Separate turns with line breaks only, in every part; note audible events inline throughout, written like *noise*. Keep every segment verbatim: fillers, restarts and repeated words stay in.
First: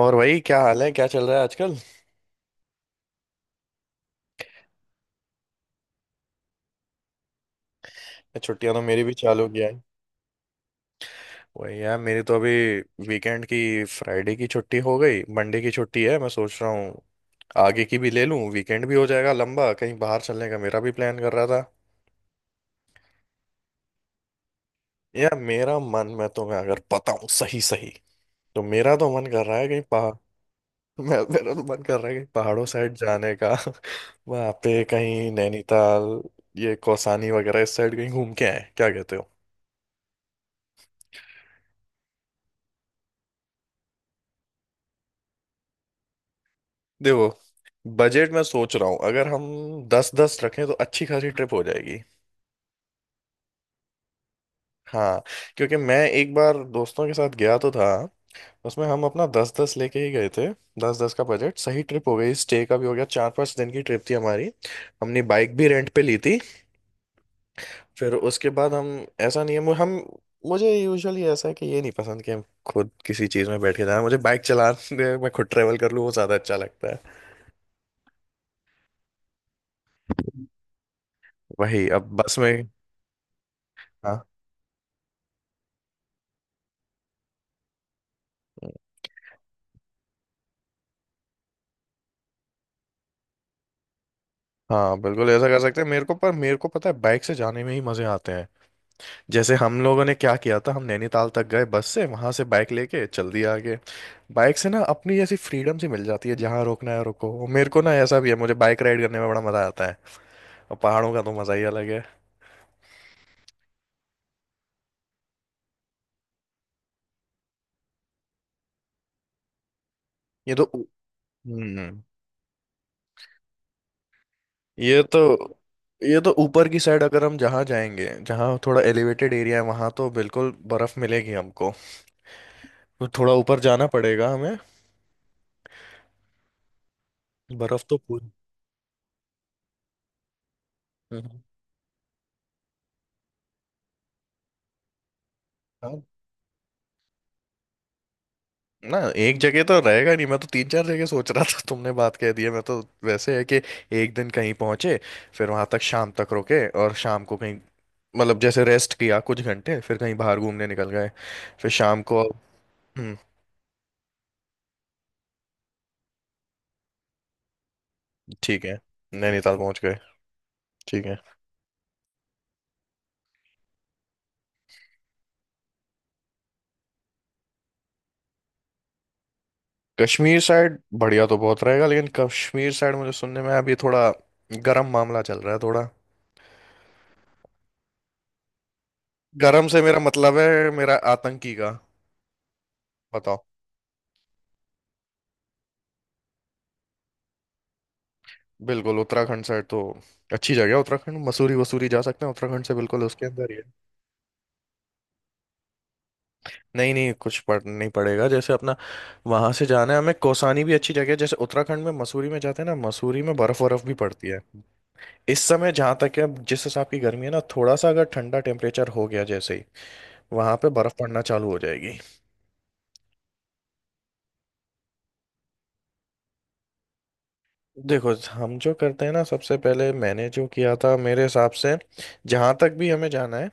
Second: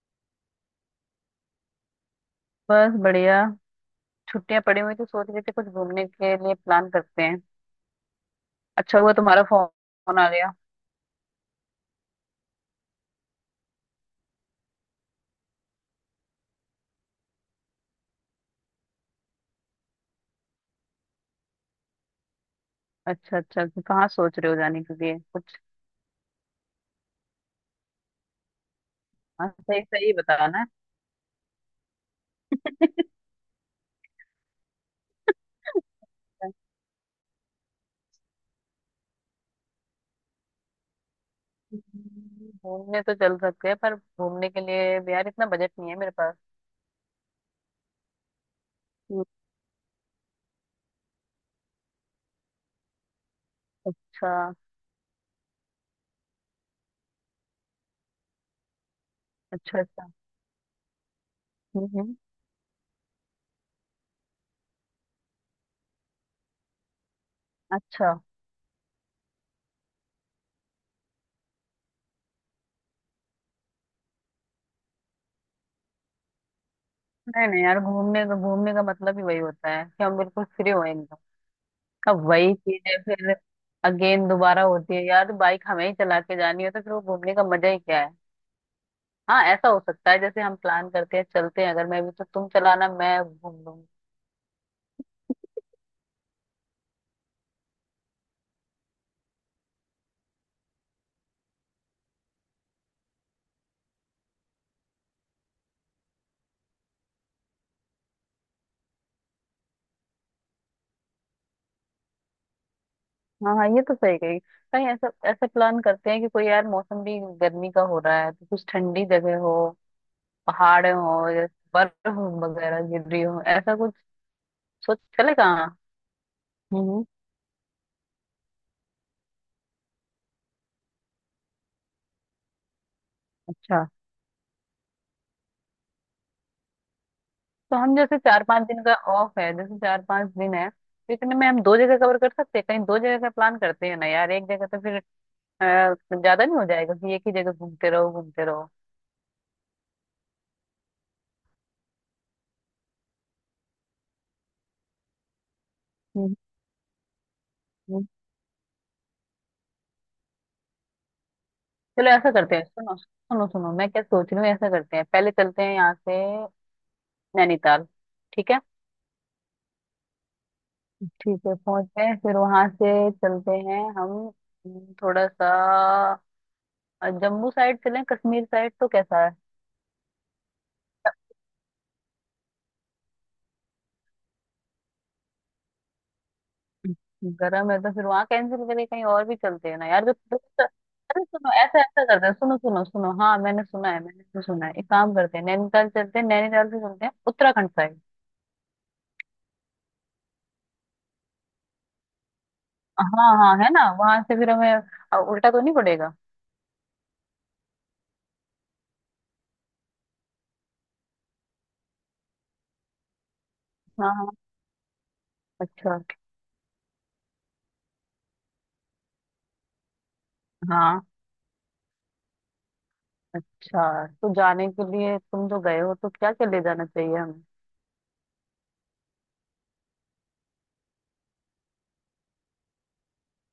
और वही क्या हाल है, क्या चल रहा है आजकल।
बस बढ़िया। छुट्टियां पड़ी हुई तो सोच रहे थे कुछ घूमने के लिए प्लान करते हैं।
छुट्टियां तो
अच्छा
मेरी
हुआ
भी चालू
तुम्हारा
हो गया है।
फोन आ गया।
वही यार, मेरी तो अभी वीकेंड की, फ्राइडे की छुट्टी हो गई, मंडे की छुट्टी है। मैं सोच रहा हूँ आगे की भी ले लूँ, वीकेंड भी हो जाएगा लंबा, कहीं बाहर चलने का मेरा भी प्लान कर रहा था।
अच्छा अच्छा, तो कहाँ सोच रहे हो जाने के लिए
यार
कुछ?
मेरा मन, मैं तुम्हें अगर बताऊँ सही सही, तो मेरा तो मन कर
हाँ
रहा है
सही
कहीं
सही
पहाड़।
बताना।
*laughs* मैं मेरा तो मन कर रहा है कहीं पहाड़ों साइड
*laughs*
जाने का। *laughs* वहाँ पे कहीं नैनीताल, ये कौसानी वगैरह, इस साइड कहीं घूम के आए, क्या कहते हो।
घूमने तो चल सकते हैं, पर घूमने के लिए भी यार इतना बजट नहीं है मेरे पास।
देखो, बजट में सोच रहा हूँ,
हम्म,
अगर हम दस दस रखें तो अच्छी खासी ट्रिप हो जाएगी।
अच्छा।
हाँ, क्योंकि मैं एक बार दोस्तों के साथ गया तो था, उसमें हम अपना दस दस
अच्छा
लेके
अच्छा।
ही गए थे। दस दस का बजट, सही
हम्म
ट्रिप हो
हम्म।
गई, स्टे का भी हो गया, चार पांच दिन की ट्रिप थी हमारी। हमने बाइक भी रेंट पे ली थी।
अच्छा।
फिर उसके बाद हम, ऐसा नहीं है मु- हम, मुझे यूजुअली ऐसा है कि ये नहीं पसंद कि हम खुद किसी चीज़ में बैठ के जाना, मुझे बाइक चलाने मैं खुद ट्रेवल कर लूँ वो ज़्यादा अच्छा लगता है।
नहीं नहीं यार, घूमने का घूमने का मतलब ही वही होता है कि हम बिल्कुल फ्री हो एकदम।
वही, अब
अब
बस
वही
में।
चीज है फिर।
हाँ,
अगेन दोबारा होती है यार, बाइक हमें ही चला के जानी हो तो फिर वो घूमने का मजा ही क्या है। हाँ ऐसा हो सकता है, जैसे हम प्लान करते हैं चलते हैं, अगर मैं भी तो तुम चलाना मैं घूम लूंगी।
हाँ बिल्कुल ऐसा कर सकते हैं, मेरे को, पर मेरे को पता है बाइक से जाने में ही मजे आते हैं। जैसे हम लोगों ने क्या किया था, हम नैनीताल तक गए बस से, वहां से बाइक लेके चल दिया आगे। बाइक से ना अपनी ऐसी फ्रीडम सी मिल जाती है, जहाँ रोकना है रोको, और मेरे को ना ऐसा भी है, मुझे बाइक राइड करने में बड़ा मजा आता है। और पहाड़ों का तो मजा ही अलग है।
हाँ हाँ ये तो सही कही। कहीं ऐसा ऐसा प्लान करते हैं कि कोई, यार मौसम भी गर्मी का हो रहा है तो कुछ ठंडी जगह हो,
ये तो।
पहाड़ हो या
हम्म।
बर्फ वगैरह गिर रही हो ऐसा कुछ, सोच
ये तो
चले कहाँ।
ये तो ऊपर की साइड
हम्म।
अगर हम जहाँ जाएंगे, जहाँ थोड़ा एलिवेटेड एरिया है, वहां तो बिल्कुल बर्फ मिलेगी हमको। तो थोड़ा ऊपर जाना पड़ेगा हमें।
तो
बर्फ
हम
तो
जैसे
पूरी।
चार पांच दिन का ऑफ है, जैसे चार पांच दिन है तो इतने
हम्म।
में हम दो जगह कवर कर सकते हैं, कहीं दो जगह का प्लान करते हैं ना यार, एक जगह तो फिर अ,
हाँ।
ज्यादा नहीं हो जाएगा कि एक ही जगह घूमते रहो घूमते रहो।
ना, एक जगह तो रहेगा नहीं, मैं तो तीन चार जगह सोच रहा था, तुमने बात कह दी है, मैं तो वैसे है कि एक दिन कहीं पहुंचे, फिर वहां तक शाम तक
हम्म।
रुके, और शाम को कहीं,
हम्म।
मतलब जैसे रेस्ट किया कुछ घंटे, फिर कहीं बाहर घूमने निकल गए, फिर शाम
चलो
को।
ऐसा करते हैं, सुनो
हम्म।
सुनो सुनो, मैं क्या सोच रही हूँ, ऐसा करते हैं पहले चलते हैं यहाँ से नैनीताल। ठीक है।
ठीक है, नैनीताल पहुंच गए, ठीक है।
ठीक है पहुंचते हैं फिर वहां से चलते हैं हम। हम्म, थोड़ा सा अ, जम्मू साइड चलें, कश्मीर साइड तो कैसा है?
कश्मीर साइड बढ़िया तो बहुत रहेगा, लेकिन कश्मीर साइड मुझे सुनने में अभी थोड़ा गर्म मामला चल रहा है थोड़ा।
गर्म है तो फिर वहां कैंसिल करके कहीं और भी
गर्म
चलते हैं
से
ना
मेरा
यार, तो, तो,
मतलब
तो,
है मेरा
अरे सुनो
आतंकी का।
ऐसा ऐसा करते हैं, सुनो सुनो सुनो, हाँ
बताओ,
मैंने सुना है, मैंने तो सुना है, एक काम करते हैं नैनीताल चलते हैं, नैनीताल से चलते हैं उत्तराखंड साइड।
बिल्कुल उत्तराखंड साइड तो अच्छी जगह है, उत्तराखंड, मसूरी वसूरी जा सकते हैं उत्तराखंड से, बिल्कुल उसके
हाँ
अंदर ही
हाँ
है।
है ना, वहां से फिर हमें अ, उल्टा तो नहीं पड़ेगा।
नहीं नहीं, कुछ पढ़ नहीं पड़ेगा, जैसे अपना वहां से जाना है हमें, कौसानी भी अच्छी जगह है। जैसे उत्तराखंड में मसूरी में जाते हैं ना, मसूरी में बर्फ बर्फ भी
हाँ
पड़ती
हाँ।
है इस समय, जहां
अच्छा।
तक है। अब जिस हिसाब की गर्मी है ना, थोड़ा सा अगर ठंडा टेम्परेचर हो गया, जैसे ही वहां पे बर्फ
हाँ।
पड़ना चालू हो जाएगी।
अच्छा, तो जाने के लिए तुम जो गए हो तो क्या क्या ले जाना चाहिए हमें?
देखो हम जो करते हैं ना, सबसे पहले मैंने जो किया था मेरे हिसाब से, जहां तक भी हमें जाना है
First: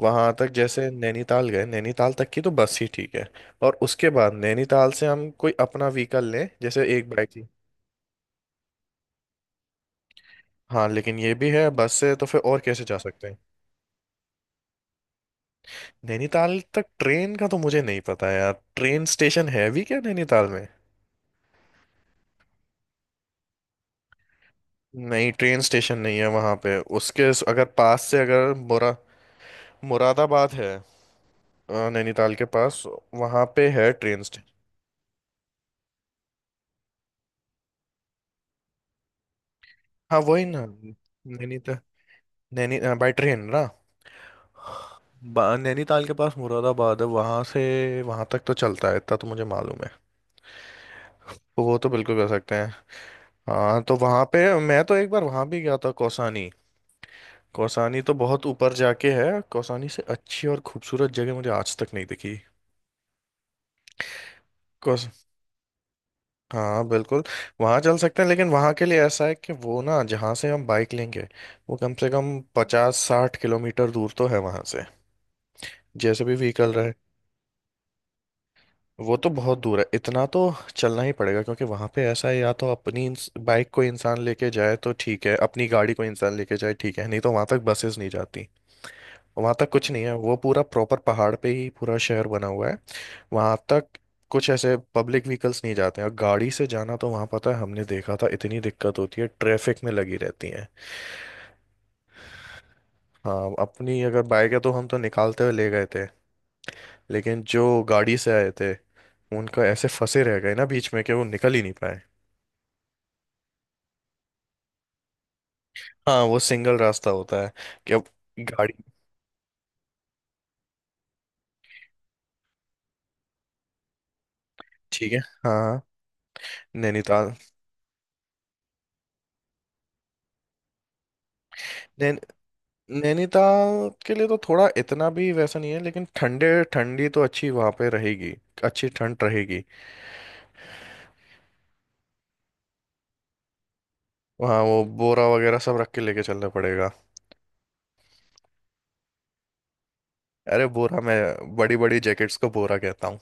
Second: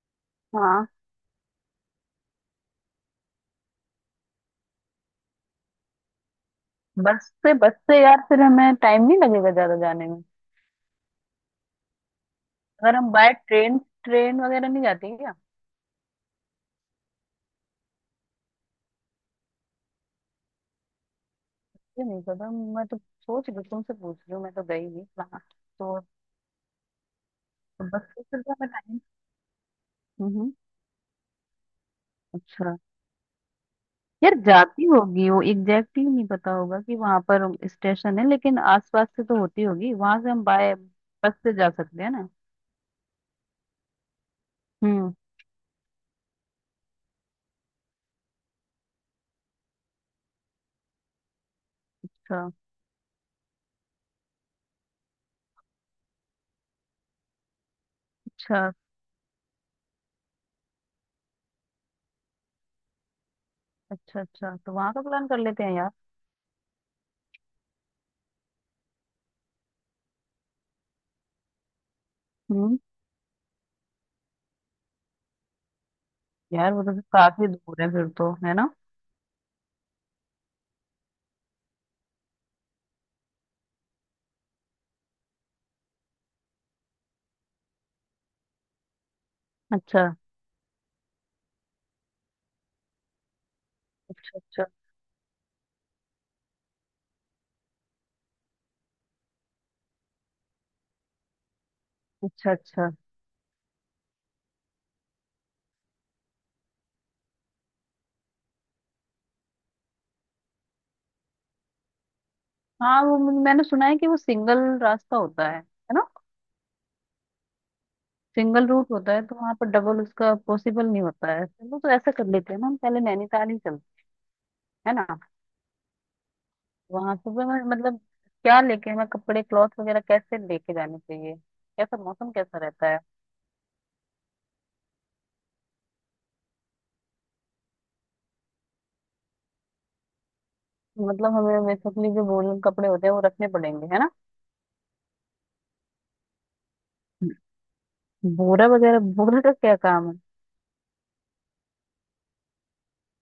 वहां तक,
हाँ।
जैसे नैनीताल गए, नैनीताल तक की तो बस ही ठीक है। और उसके बाद नैनीताल से हम कोई अपना व्हीकल लें, जैसे एक
बस
बाइक थी।
से बस से यार फिर हमें टाइम नहीं लगेगा ज्यादा जाने में।
हाँ लेकिन ये भी है, बस से तो फिर और कैसे
अगर
जा
हम
सकते
बाय
हैं।
ट्रेन, ट्रेन वगैरह नहीं जाती क्या?
नैनीताल तक ट्रेन का तो मुझे नहीं पता यार, ट्रेन स्टेशन है भी क्या नैनीताल में।
मुझे नहीं पता, मैं तो सोच रही हूँ, तुमसे पूछ रही हूँ, मैं तो गई नहीं
नहीं,
वहां।
ट्रेन स्टेशन
तो
नहीं है वहां पे, उसके अगर पास
बस
से,
सोच रही
अगर
हूँ मैं
मुरा
टाइम।
मुरादाबाद
हम्म।
है अ, नैनीताल के
अच्छा।
पास, वहां पे है ट्रेन
यार
स्टेशन।
जाती होगी, वो एग्जैक्टली नहीं पता होगा कि वहां पर स्टेशन है, लेकिन आसपास से तो होती होगी,
हाँ
वहां से हम
वही ना,
बाय बस से जा
नैनीताल,
सकते हैं ना।
नैनी, बाय ट्रेन ना,
हम्म।
बा- नैनीताल के पास मुरादाबाद है, वहां से वहां तक तो चलता है, इतना तो मुझे मालूम है। तो वो तो बिल्कुल कर
अच्छा।
सकते हैं। हाँ तो वहां पे, मैं तो एक बार वहां भी गया था, कौसानी। कौसानी तो बहुत
अच्छा।
ऊपर जाके है, कौसानी से अच्छी और खूबसूरत जगह मुझे आज तक नहीं दिखी।
अच्छा। अच्छा तो वहां का
कौस,
प्लान कर लेते हैं यार।
हाँ बिल्कुल, वहां चल सकते हैं लेकिन वहां के लिए ऐसा है कि वो ना, जहाँ से हम बाइक लेंगे वो कम से कम
हम्म।
पचास साठ किलोमीटर दूर तो है वहां से, जैसे भी व्हीकल
यार वो तो
रहे।
फिर काफी दूर है फिर तो, है ना?
वो तो बहुत दूर है, इतना तो चलना ही पड़ेगा, क्योंकि वहां पे ऐसा है या तो अपनी इंस- बाइक को इंसान लेके जाए तो ठीक है, अपनी गाड़ी को इंसान लेके जाए ठीक है, नहीं तो वहां तक बसेस नहीं जाती। वहां तक कुछ नहीं
अच्छा।
है, वो पूरा प्रॉपर पहाड़ पे ही पूरा शहर बना हुआ है। वहां तक कुछ
अच्छा
ऐसे पब्लिक व्हीकल्स नहीं जाते हैं, और गाड़ी से जाना तो वहां पता है, हमने देखा था, इतनी दिक्कत होती है, ट्रैफिक में लगी रहती है।
अच्छा। अच्छा।
हाँ अपनी अगर बाइक है तो, हम तो निकालते हुए ले गए थे, लेकिन जो गाड़ी से आए थे उनका ऐसे फंसे रह गए ना बीच में कि वो निकल ही नहीं पाए।
हाँ वो, मैंने सुना है कि वो सिंगल रास्ता होता है है ना?
हाँ, वो सिंगल रास्ता होता है कि अब
सिंगल
गाड़ी,
रूट होता है तो वहां पर डबल उसका पॉसिबल नहीं होता है, चलो तो ऐसा कर लेते हैं ना, हम पहले नैनीताल ही चलते हैं ना।
ठीक है। हाँ हाँ,
वहां
नैनीताल,
सुबह में मतलब क्या लेके, हमें कपड़े क्लॉथ वगैरह कैसे लेके जाने चाहिए, कैसा
नैन,
मौसम कैसा रहता है?
नैनीताल के लिए तो थोड़ा इतना भी वैसा नहीं है, लेकिन ठंडे ठंडी तो अच्छी वहाँ पे रहेगी, अच्छी ठंड रहेगी।
मतलब हमें बेसिकली जो वूलन कपड़े होते हैं वो रखने पड़ेंगे है ना?
वहाँ वो बोरा वगैरह सब रख के लेके चलना पड़ेगा।
बोरा वगैरह, बोरे का क्या काम है?
अरे बोरा, मैं बड़ी बड़ी जैकेट्स को बोरा कहता हूँ।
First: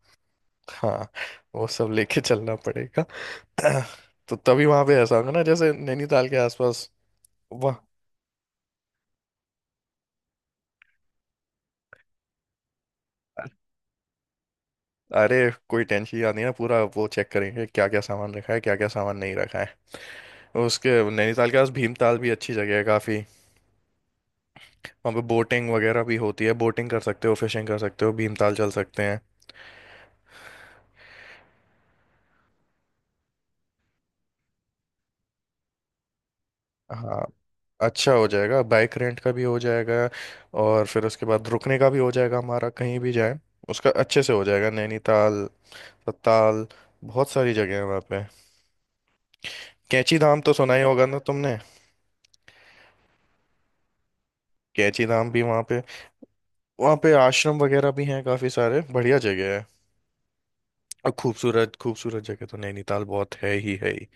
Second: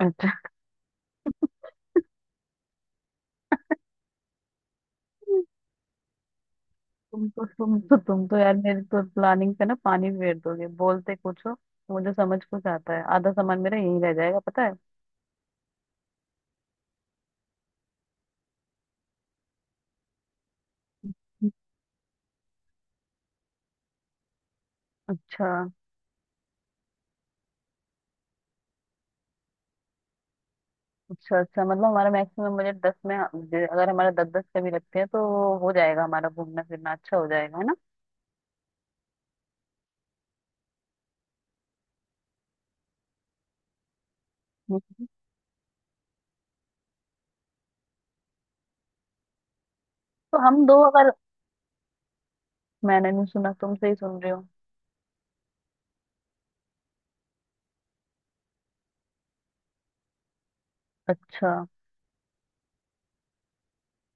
अच्छा।
हाँ, वो सब लेके चलना पड़ेगा। *clears throat* तो तभी वहाँ पे ऐसा होगा ना, जैसे नैनीताल के आसपास।
तुम तो
वाह,
तुम तो तुम तो यार मेरी तो प्लानिंग पे ना पानी फेर दोगे, बोलते कुछ हो मुझे समझ कुछ आता है, आधा सामान मेरा यहीं रह जाएगा पता है।
अरे कोई टेंशन नहीं है, पूरा वो चेक करेंगे, क्या क्या सामान रखा है क्या क्या सामान नहीं रखा है। उसके नैनीताल के पास भीमताल भी अच्छी जगह है काफ़ी, वहाँ पे
अच्छा।
बोटिंग वगैरह भी होती है, बोटिंग कर सकते हो, फिशिंग कर सकते हो, भीमताल चल सकते हैं।
अच्छा अच्छा। मतलब हमारा मैक्सिमम बजट दस में, जे- अगर हमारा दस दस का भी रखते हैं तो हो जाएगा, हमारा घूमना फिरना अच्छा
हाँ,
हो जाएगा है ना?
अच्छा हो जाएगा, बाइक रेंट का भी हो जाएगा, और फिर उसके बाद रुकने का भी हो जाएगा हमारा, कहीं भी जाए, उसका अच्छे से हो जाएगा।
हम्म।
नैनीताल, सत्ताल, बहुत सारी जगह है वहाँ पे। कैंची
तो
धाम तो
हम
सुना
दो
ही होगा
अगर।
ना तुमने,
मैंने नहीं सुना, तुमसे ही सुन रही हूँ।
कैंची धाम भी वहाँ पे, वहाँ पे आश्रम वगैरह भी हैं काफ़ी सारे, बढ़िया जगह है। और
अच्छा।
खूबसूरत खूबसूरत जगह तो नैनीताल बहुत है ही, है ही।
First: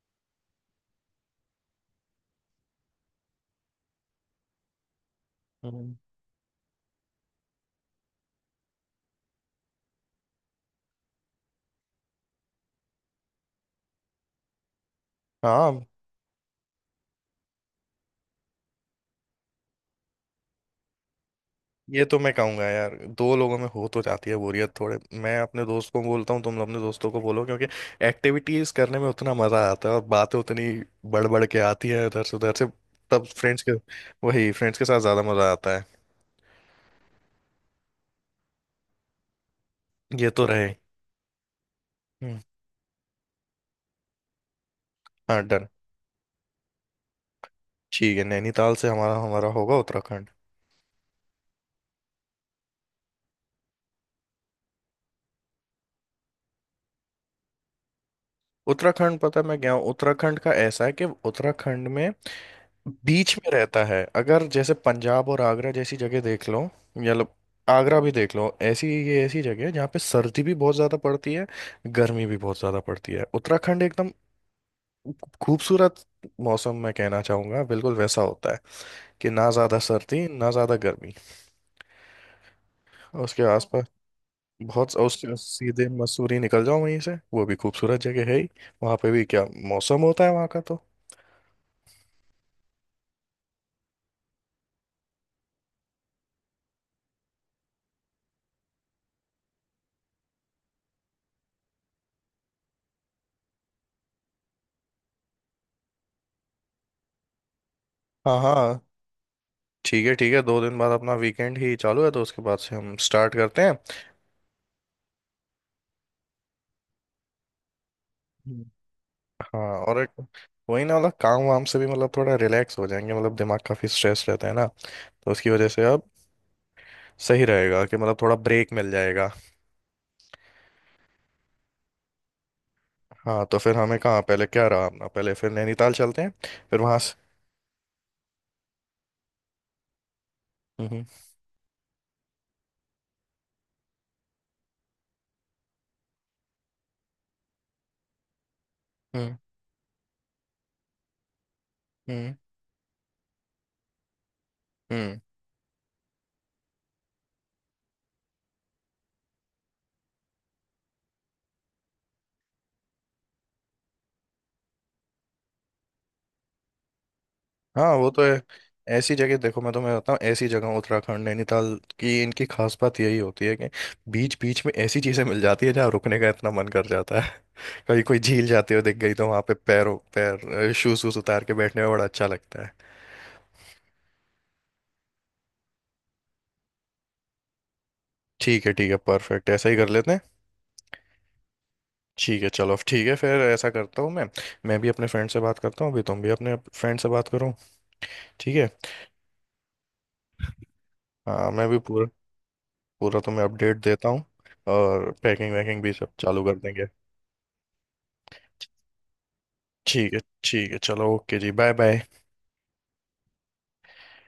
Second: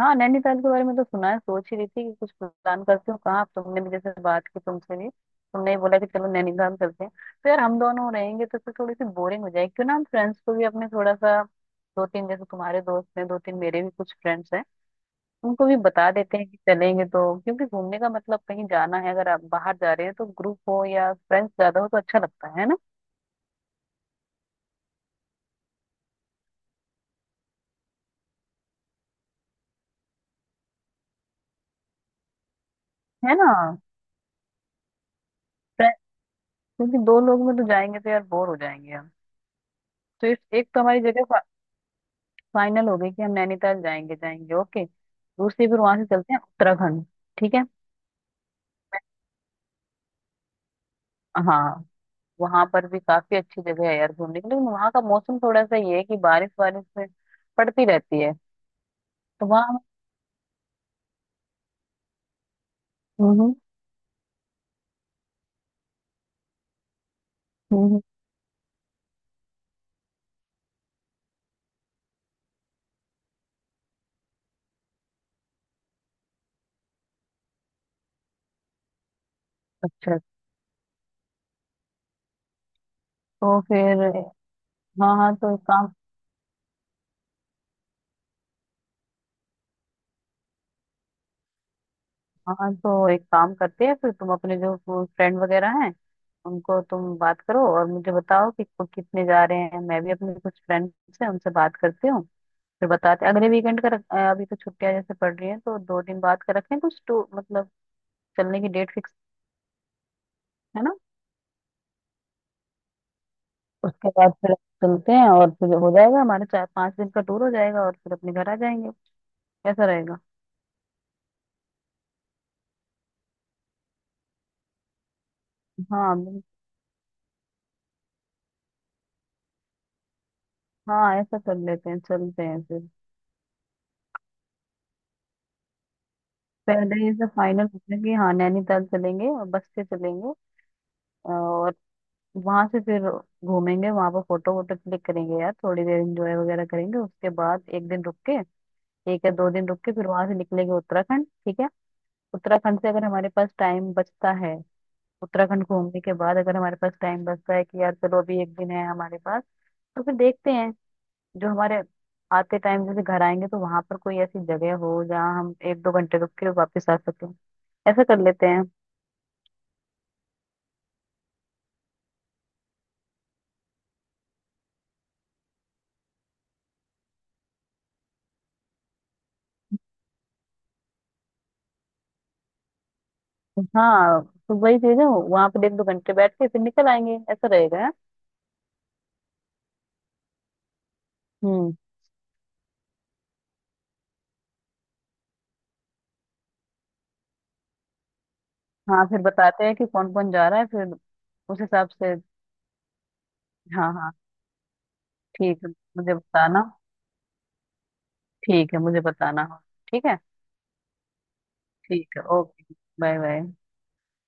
हाँ नैनीताल के बारे में तो सुना है, सोच ही रही थी कि कुछ प्लान करती हूँ कहाँ, अब तुमने भी जैसे बात की, तुमसे भी तुमने ही
हम्म।
बोला कि चलो नैनीताल चलते हैं। तो यार हम दोनों रहेंगे तो फिर थोड़ी सी बोरिंग हो जाएगी, क्यों ना हम फ्रेंड्स को भी अपने थोड़ा सा, दो तीन जैसे तुम्हारे दोस्त हैं दो तीन मेरे भी कुछ फ्रेंड्स हैं, उनको भी
हाँ,
बता देते हैं कि चलेंगे तो, क्योंकि घूमने का मतलब कहीं जाना है, अगर आप बाहर जा रहे हैं तो ग्रुप हो या फ्रेंड्स ज्यादा हो तो
ये तो
अच्छा
मैं
लगता
कहूंगा
है ना।
यार, दो लोगों में हो तो जाती है बोरियत थोड़े, मैं अपने दोस्त को बोलता हूँ, तुम अपने दोस्तों को बोलो, क्योंकि एक्टिविटीज करने में उतना मजा आता है, और बातें उतनी बढ़ बढ़ के आती है इधर से उधर से, तब
है ना?
फ्रेंड्स के, वही फ्रेंड्स के साथ ज्यादा मजा आता है।
फ्रे- क्योंकि दो लोग में तो जाएंगे तो यार बोर हो जाएंगे हम। तो
ये
इस
तो
एक
रहे।
तो हमारी जगह फा,
हम्म।
फाइनल हो गई कि हम नैनीताल जाएंगे जाएंगे, ओके
हाँ
दूसरी
डन,
फिर वहां से चलते हैं उत्तराखंड। ठीक है।
ठीक है, नैनीताल से हमारा हमारा होगा उत्तराखंड।
हाँ वहां पर भी काफी अच्छी जगह है यार घूमने के लिए, लेकिन वहां का मौसम थोड़ा सा ये है कि बारिश बारिश में पड़ती रहती है।
उत्तराखंड पता है,
तो
मैं गया
वहां।
हूँ उत्तराखंड का, ऐसा है कि उत्तराखंड में
हम्म।
बीच में
हम्म।
रहता है, अगर जैसे पंजाब और आगरा जैसी जगह देख लो, या लो-
हम्म।
आगरा
हम्म।
भी देख लो, ऐसी ये ऐसी जगह है जहाँ पे सर्दी भी बहुत ज़्यादा पड़ती है, गर्मी भी बहुत ज़्यादा पड़ती है। उत्तराखंड एकदम खूबसूरत मौसम, मैं कहना चाहूँगा बिल्कुल वैसा होता है, कि ना ज़्यादा
अच्छा।
सर्दी ना ज़्यादा गर्मी। और उसके
तो
आसपास
फिर
बहुत,
हाँ, हाँ
उसके
तो एक
सीधे
काम,
मसूरी निकल जाओ, वहीं से, वो भी खूबसूरत जगह है ही, वहाँ पे भी क्या मौसम होता है वहाँ का तो।
हाँ तो एक काम करते हैं फिर, तुम अपने जो फ्रेंड वगैरह हैं उनको तुम बात करो और मुझे बताओ कि को- कितने जा रहे हैं, मैं भी अपने कुछ फ्रेंड्स हैं उनसे बात करती हूँ फिर बताते हैं। अगले वीकेंड का रख- अ, अभी तो छुट्टियां जैसे पड़ रही हैं तो दो दिन बाद का रखें कुछ टू मतलब
हाँ
चलने की
हाँ,
डेट फिक्स।
ठीक है ठीक है, दो दिन
है
बाद
ना?
अपना वीकेंड ही चालू है, तो उसके बाद से हम स्टार्ट करते हैं।
उसके बाद फिर चलते हैं, और फिर हो जाएगा हमारा चार पांच दिन का टूर हो जाएगा, और फिर अपने घर आ
हम्म।
जाएंगे।
हाँ
कैसा
और एक,
रहेगा?
वही ना मतलब काम वाम से भी, मतलब थोड़ा रिलैक्स हो जाएंगे, मतलब दिमाग काफी स्ट्रेस रहता है ना, तो उसकी वजह से अब
हाँ बिल-
सही रहेगा कि, मतलब थोड़ा ब्रेक मिल जाएगा।
हाँ, ऐसा कर लेते हैं चलते हैं फिर।
हाँ तो फिर हमें कहाँ पहले, क्या रहा अपना पहले, फिर नैनीताल चलते हैं। फिर वहां
पहले ये
से।
सब फाइनल करते हैं कि हाँ नैनीताल चलेंगे और बस से चलेंगे,
हम्म।
और वहां से फिर घूमेंगे वहां पर फोटो वोटो क्लिक करेंगे यार, थोड़ी देर एंजॉय वगैरह करेंगे, उसके बाद एक दिन रुक के, एक या
हम्म।
दो दिन रुक के फिर वहां से निकलेंगे उत्तराखंड। ठीक है।
हम्म।
उत्तराखंड से अगर हमारे पास टाइम बचता है,
हम्म।
उत्तराखंड घूमने के बाद अगर हमारे पास टाइम बचता है कि यार चलो अभी एक दिन है हमारे पास, तो फिर देखते हैं जो हमारे आते टाइम जैसे घर आएंगे तो वहां पर कोई ऐसी जगह हो जहाँ हम एक दो घंटे रुक के वापस आ सकें,
हाँ
ऐसा
वो
कर
तो है।
लेते हैं।
ऐसी जगह देखो मैं तुम्हें बताता हूँ, ऐसी जगह उत्तराखंड, नैनीताल की, इनकी खास बात यही होती है कि बीच बीच में ऐसी चीजें मिल जाती है, जहाँ रुकने का इतना मन कर जाता है। *laughs* कभी कोई झील जाते हुए दिख गई तो वहां पे पैरों पैर शूज वूज उतार के बैठने में बड़ा अच्छा लगता है।
हाँ तो वही चीज है वहां पर एक दो घंटे बैठ के फिर निकल आएंगे, ऐसा रहेगा है?
ठीक है ठीक है, परफेक्ट, ऐसा ही कर लेते हैं।
हम्म।
ठीक है चलो, ठीक है, फिर ऐसा करता हूँ मैं मैं भी अपने फ्रेंड से बात करता हूँ, अभी तुम भी अपने फ्रेंड से बात करो, ठीक है।
हाँ फिर बताते हैं कि कौन कौन जा रहा है, फिर
हाँ,
उस
मैं भी
हिसाब
पूरा
से।
पूरा तुम्हें अपडेट
हाँ
देता
हाँ।
हूँ, और पैकिंग
ठीक है
वैकिंग भी सब
मुझे
चालू कर
बताना।
देंगे।
ठीक है मुझे बताना। ठीक
ठीक
है
है ठीक है, चलो ओके जी, बाय बाय।
ठीक है ओके, बाय बाय।